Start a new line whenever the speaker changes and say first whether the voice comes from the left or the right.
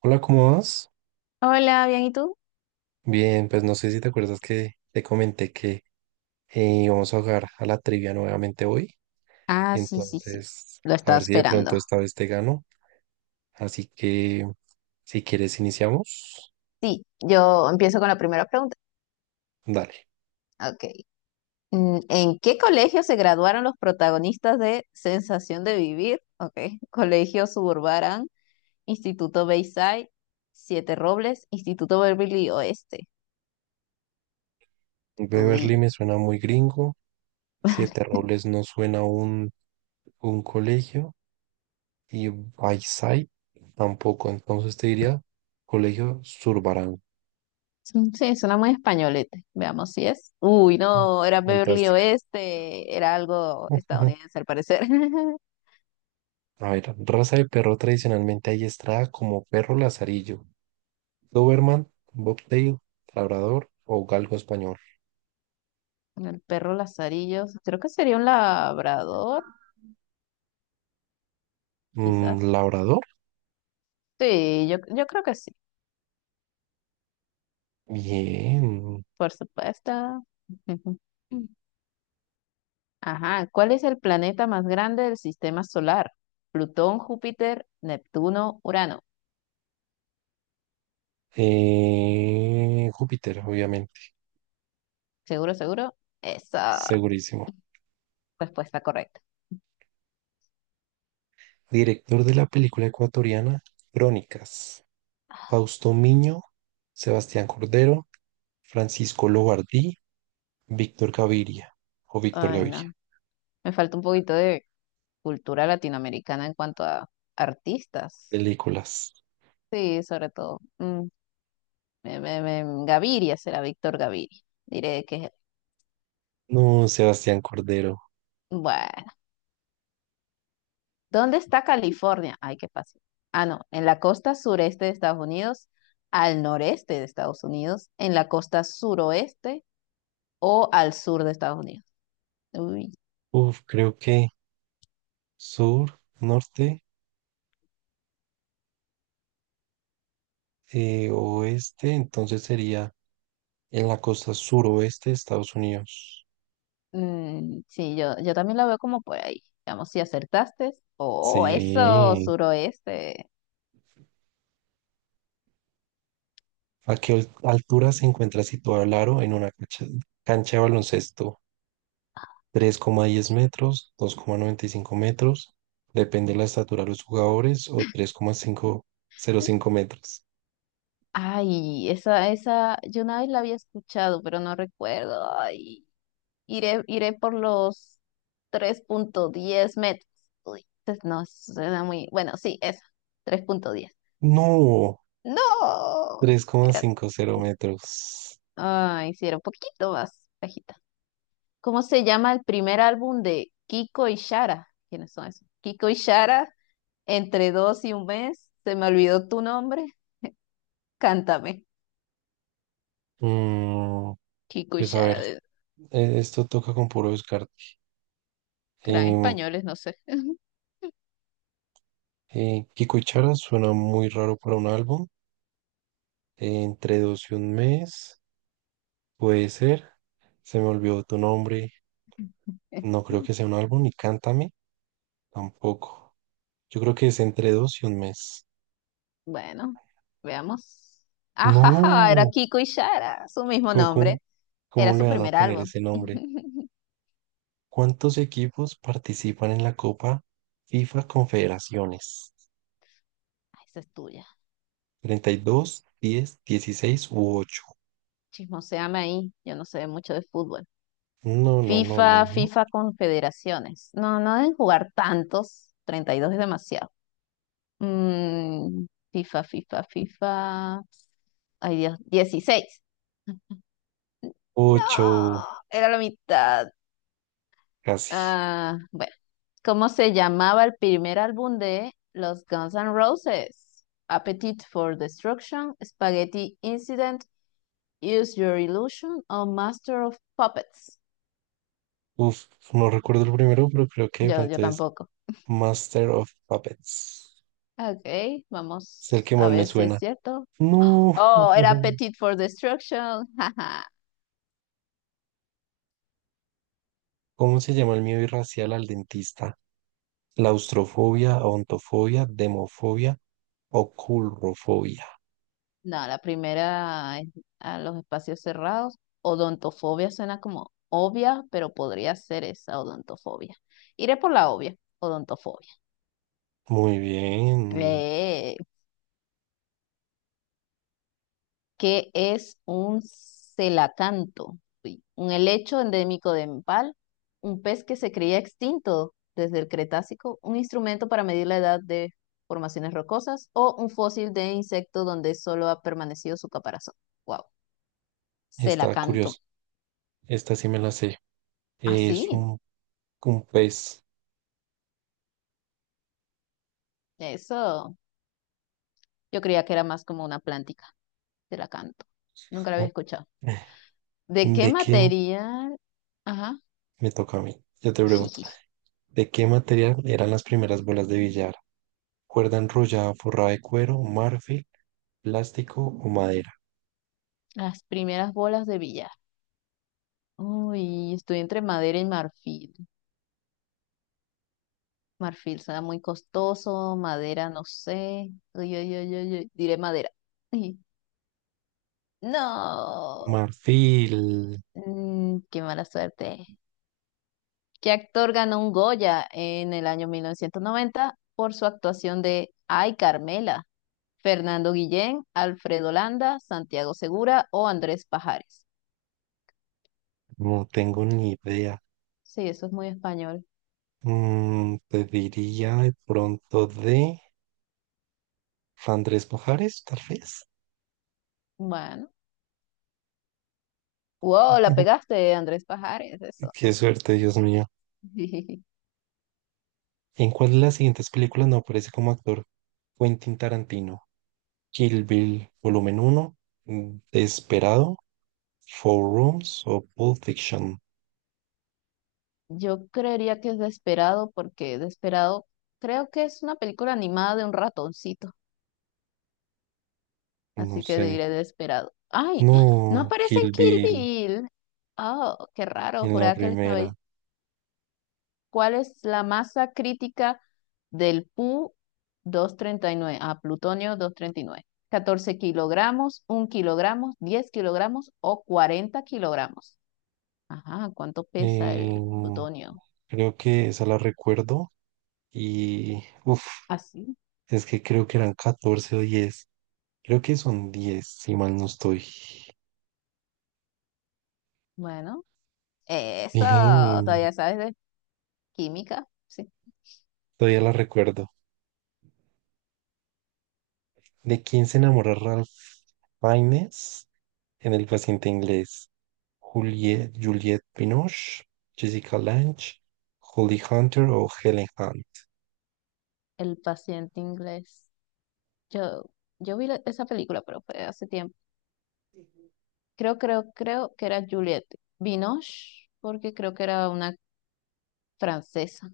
right: Hola, ¿cómo vas?
left: Hola, bien, ¿y tú?
right: Bien, pues no sé si te acuerdas que te comenté que íbamos a jugar a la trivia nuevamente hoy.
left: Ah, sí, sí, sí.
right: Entonces,
left: Lo
right: a
left: estaba
right: ver si de pronto
left: esperando.
right: esta vez te gano. Así que, si quieres, iniciamos.
left: Sí, yo empiezo con la primera pregunta.
right: Dale.
left: Ok. ¿En qué colegio se graduaron los protagonistas de Sensación de Vivir? Ok. Colegio Suburban, Instituto Bayside, Siete Robles, Instituto Beverly Oeste.
right: Beverly
left: Uy,
right: me suena muy gringo.
left: vale.
right: Siete Robles no suena un colegio. Y Bayside tampoco. Entonces te diría colegio Zurbarán.
left: Mm, sí, suena muy españolete. Veamos si es. Uy,
right: Mm,
left: no, era Beverly
right: fantástica.
left: Oeste. Era algo estadounidense al parecer.
right: A ver, raza de perro tradicionalmente adiestrada como perro lazarillo, Doberman, Bobtail, Labrador o Galgo español.
left: El perro Lazarillos, creo que sería un labrador,
right: Mm,
left: quizás.
right: Labrador,
left: Sí, yo creo que sí,
right: bien.
left: por supuesto. Ajá, ¿cuál es el planeta más grande del sistema solar? Plutón, Júpiter, Neptuno, Urano.
right: Júpiter, obviamente,
left: ¿Seguro, seguro? Esa
right: segurísimo.
left: respuesta correcta.
right: Director de la película ecuatoriana Crónicas, Fausto Miño, Sebastián Cordero, Francisco Lobardí, Víctor Gaviria o Víctor
left: Ay,
right: Gaviria.
left: no. Me falta un poquito de cultura latinoamericana en cuanto a artistas.
right: Películas.
left: Sí, sobre todo. Mm, Gaviria será Víctor Gaviria. Diré que es él.
right: No, Sebastián Cordero.
left: Bueno. ¿Dónde está California? Ay, qué fácil. Ah, no, en la costa sureste de Estados Unidos, al noreste de Estados Unidos, en la costa suroeste o al sur de Estados Unidos. Uy,
right: Uf, creo que sur, norte, oeste, entonces sería en la costa suroeste de Estados Unidos.
left: mm, sí, yo también la veo como por ahí. Vamos, si acertaste. Oh, eso,
right: Sí.
left: suroeste.
right: ¿A qué altura se encuentra situado el aro en una cancha de baloncesto? 3,10 metros, 2,95 metros, depende de la estatura de los jugadores, o 3,505 metros.
left: Ay, esa, yo una vez la había escuchado, pero no recuerdo. Ay. Iré, iré por los 3,10 metros. Uy, pues no, suena muy... Bueno, sí, eso, 3,10.
right: No,
left: No, era...
right: 3,50 metros.
left: Ah, hicieron un poquito más bajita. ¿Cómo se llama el primer álbum de Kiko y Shara? ¿Quiénes son esos? Kiko y Shara, entre dos y un mes, se me olvidó tu nombre, cántame.
right: Mm,
left: Kiko y
right: pues a
left: Shara,
right: ver,
left: de-
right: esto toca con puro descarte.
left: Serán
right: Em,
left: españoles, no sé.
right: Kiko y Chara suena muy raro para un álbum. Entre dos y un mes, puede ser. Se me olvidó tu nombre. No creo que sea un álbum, ni Cántame tampoco. Yo creo que es entre dos y un mes.
left: Bueno, veamos. Ajaja, era
right: No,
left: Kiko y Shara, su mismo
right: ¿cómo, cómo-
left: nombre.
right: ¿cómo
left: Era
right: le
left: su
right: van a
left: primer
right: poner
left: álbum.
right: ese nombre? ¿Cuántos equipos participan en la Copa FIFA Confederaciones?
left: Ay, esa es tuya.
right: 32, 10, 16 u ocho.
left: Chismoséame ahí. Yo no sé mucho de fútbol.
right: No, no, no, no,
left: FIFA,
right: no.
left: FIFA Confederaciones. No, no deben jugar tantos. 32 es demasiado. Mm, FIFA. Ay, Dios, 16. No,
right: Ocho,
left: era la mitad.
right: casi.
left: Ah, bueno. ¿Cómo se llamaba el primer álbum de los Guns N' Roses? Appetite for Destruction, Spaghetti Incident, Use Your Illusion o Master of Puppets.
right: Uf, no recuerdo el primero, pero creo que de
left: Yo
right: pronto es
left: tampoco.
right: Master of Puppets.
left: Ok,
right: Es el
left: vamos
right: que
left: a
right: más me
left: ver si es
right: suena.
left: cierto.
right: No.
left: Oh, era Appetite for Destruction. Jaja.
right: ¿Cómo se llama el miedo irracional al dentista? Claustrofobia, ontofobia, demofobia o culrofobia.
left: No, la primera es a los espacios cerrados. Odontofobia suena como obvia, pero podría ser esa odontofobia. Iré por la obvia, odontofobia.
right: Muy bien.
left: Eh. ¿Qué es un celacanto? Uy, ¿un helecho endémico de Nepal, un pez que se creía extinto desde el Cretácico, un instrumento para medir la edad de formaciones rocosas o un fósil de insecto donde solo ha permanecido su caparazón? Wow,
right: Está curioso.
left: celacanto.
right: Esta sí me la sé.
left: Ah,
right: Es
left: sí,
right: un pez.
left: eso. Yo creía que era más como una plántica, celacanto. Nunca la había escuchado. ¿De qué
right: ¿De qué
left: material? Ajá,
right: me toca a mí? Yo te pregunto, ¿de qué material eran las primeras bolas de billar? Cuerda enrollada forrada de cuero, marfil, ¿plástico o madera?
left: las primeras bolas de billar. Uy, estoy entre madera y marfil. Marfil será muy costoso, madera no sé. Uy, uy, uy, uy, uy, diré madera. Uy, no,
right: Marfil,
left: mm, qué mala suerte. ¿Qué actor ganó un Goya en el año 1990 por su actuación de Ay, Carmela? Fernando Guillén, Alfredo Landa, Santiago Segura o Andrés Pajares.
right: no tengo ni idea.
left: Sí, eso es muy español.
right: Mm, te diría de pronto de Andrés Pajares, tal vez.
left: Bueno. Wow, la pegaste, Andrés Pajares, eso.
right: Qué suerte, Dios mío. ¿En cuál de las siguientes películas no aparece como actor Quentin Tarantino? Kill Bill, volumen uno, Desperado, Four Rooms o Pulp Fiction.
left: Yo creería que es Desperado porque Desperado creo que es una película animada de un ratoncito,
right: No
left: así que
right: sé.
left: diré Desperado. ¡Ay! ¡Ah! No
right: No,
left: aparece en
right: Kill
left: Kill
right: Bill
left: Bill. Oh, qué raro,
right: en la
left: juraba que él estaba
right: primera.
left: ahí. ¿Cuál es la masa crítica del Pu 239? Ah, ¿plutonio 239? 14 kilogramos, 1 kilogramo, 10 kilogramos o 40 kilogramos. Ajá, ¿cuánto pesa el
right: Eh,
left: plutonio?
right: creo que esa la recuerdo. Y, uff,
left: Así.
right: es que creo que eran 14 o 10. Creo que son 10 si mal no estoy.
left: Bueno. Eso,
right: Bien,
left: todavía sabes química, sí,
right: todavía la recuerdo. ¿De quién se enamora Ralph Fiennes en El paciente inglés? Juliet, Juliette Binoche, Jessica Lange, Holly Hunter o Helen Hunt.
left: el paciente inglés. Yo, yo vi esa película, pero fue hace tiempo. Creo que era Juliette Binoche, porque creo que era una francesa.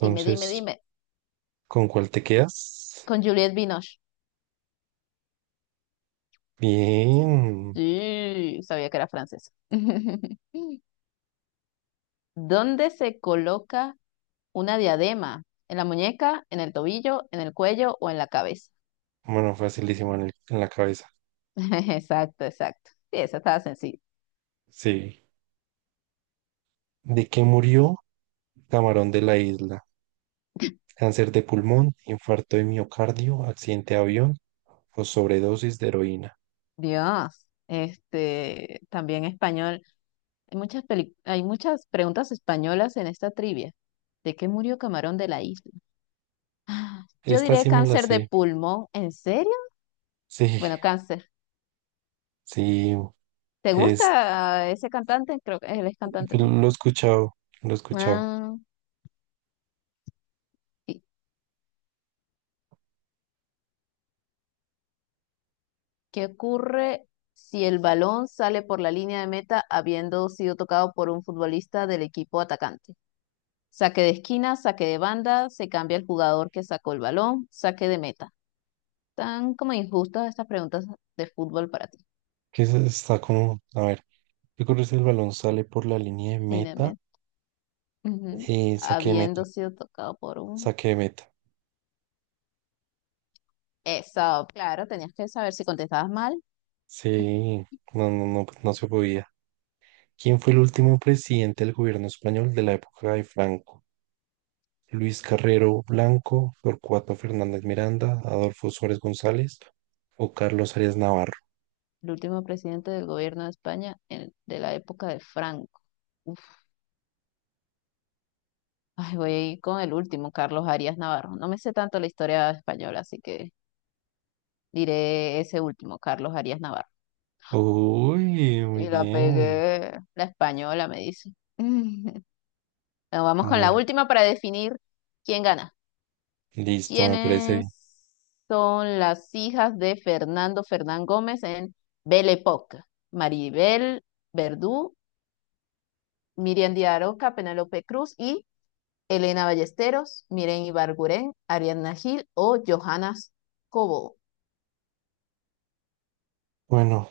left: Dime, dime,
right: Entonces,
left: dime.
right: ¿con cuál te quedas?
left: Con Juliette Binoche.
right: Bien.
left: Sí, sabía que era francesa. ¿Dónde se coloca una diadema? ¿En la muñeca, en el tobillo, en el cuello o en la cabeza?
right: Bueno, facilísimo en la cabeza.
left: Exacto, exacto. Sí, esa estaba sencilla.
right: Sí. ¿De qué murió Camarón de la Isla? Cáncer de pulmón, infarto de miocardio, accidente de avión o sobredosis de heroína.
left: Dios, este, también español. Hay muchas hay muchas preguntas españolas en esta trivia. ¿De qué murió Camarón de la isla? Ah, yo
right: Esta
left: diré
right: sí me la
left: cáncer de
right: sé.
left: pulmón. ¿En serio?
right: Sí,
left: Bueno, cáncer.
right: sí,
left: ¿Te
right: es,
left: gusta ese cantante? Creo que él es cantante, ¿no?
right: lo he escuchado, lo he escuchado.
left: Ah, ¿y ¿qué ocurre si el balón sale por la línea de meta habiendo sido tocado por un futbolista del equipo atacante? Saque de esquina, saque de banda, se cambia el jugador que sacó el balón, saque de meta. Tan como injustas estas preguntas de fútbol para ti.
right: Que está como, a ver, ¿qué ocurre si el balón sale por la línea de meta?
left: Ujú.
right: Eh, saque de meta,
left: Habiendo sido tocado por un...
right: saque de meta.
left: Eso, claro, tenías que saber si contestabas mal.
right: Sí, no se podía. ¿Quién fue el último presidente del gobierno español de la época de Franco? Luis Carrero Blanco, Torcuato Fernández Miranda, Adolfo Suárez González o Carlos Arias Navarro.
left: El último presidente del gobierno de España de la época de Franco. Uf, ay, voy a ir con el último, Carlos Arias Navarro. No me sé tanto la historia española, así que diré ese último, Carlos Arias Navarro.
right: Uy, muy
left: Y la
right: bien.
left: pegué. La española me dice. Bueno, vamos con la
right: Bueno,
left: última para definir quién gana.
right: listo, me parece
left: ¿Quiénes
right: bien.
left: son las hijas de Fernando Fernán Gómez en Belle Époque? Maribel Verdú, Miriam Díaz Aroca, Penélope Cruz y Elena Ballesteros, Miren Ibarguren, Ariadna Gil o Johanna Cobo.
right: Bueno,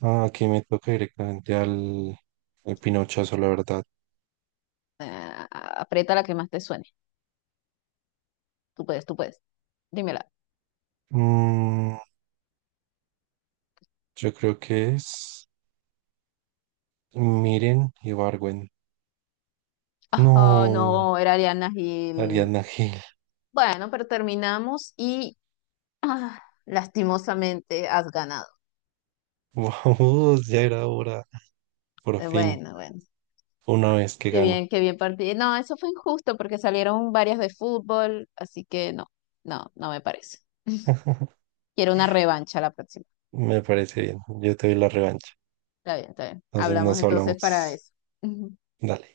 right: ah, aquí me toca directamente al pinochazo, la verdad.
left: Aprieta la que más te suene. Tú puedes, tú puedes. Dímela.
right: Mm, yo creo que es Miren y Barwen.
left: Ah,
right: No,
left: no, era Ariadna Gil.
right: Ariadna Gil.
left: Bueno, pero terminamos y ah, lastimosamente has ganado.
right: Vamos, ya era hora. Por fin,
left: Bueno, bueno.
right: una vez que gano.
left: Qué bien partido. No, eso fue injusto porque salieron varias de fútbol, así que no, no, no me parece. Quiero una revancha la próxima.
right: Me parece bien. Yo te doy la revancha.
left: Está bien, está bien.
right: Entonces
left: Hablamos
right: nos
left: entonces
right: hablamos.
left: para eso.
right: Dale.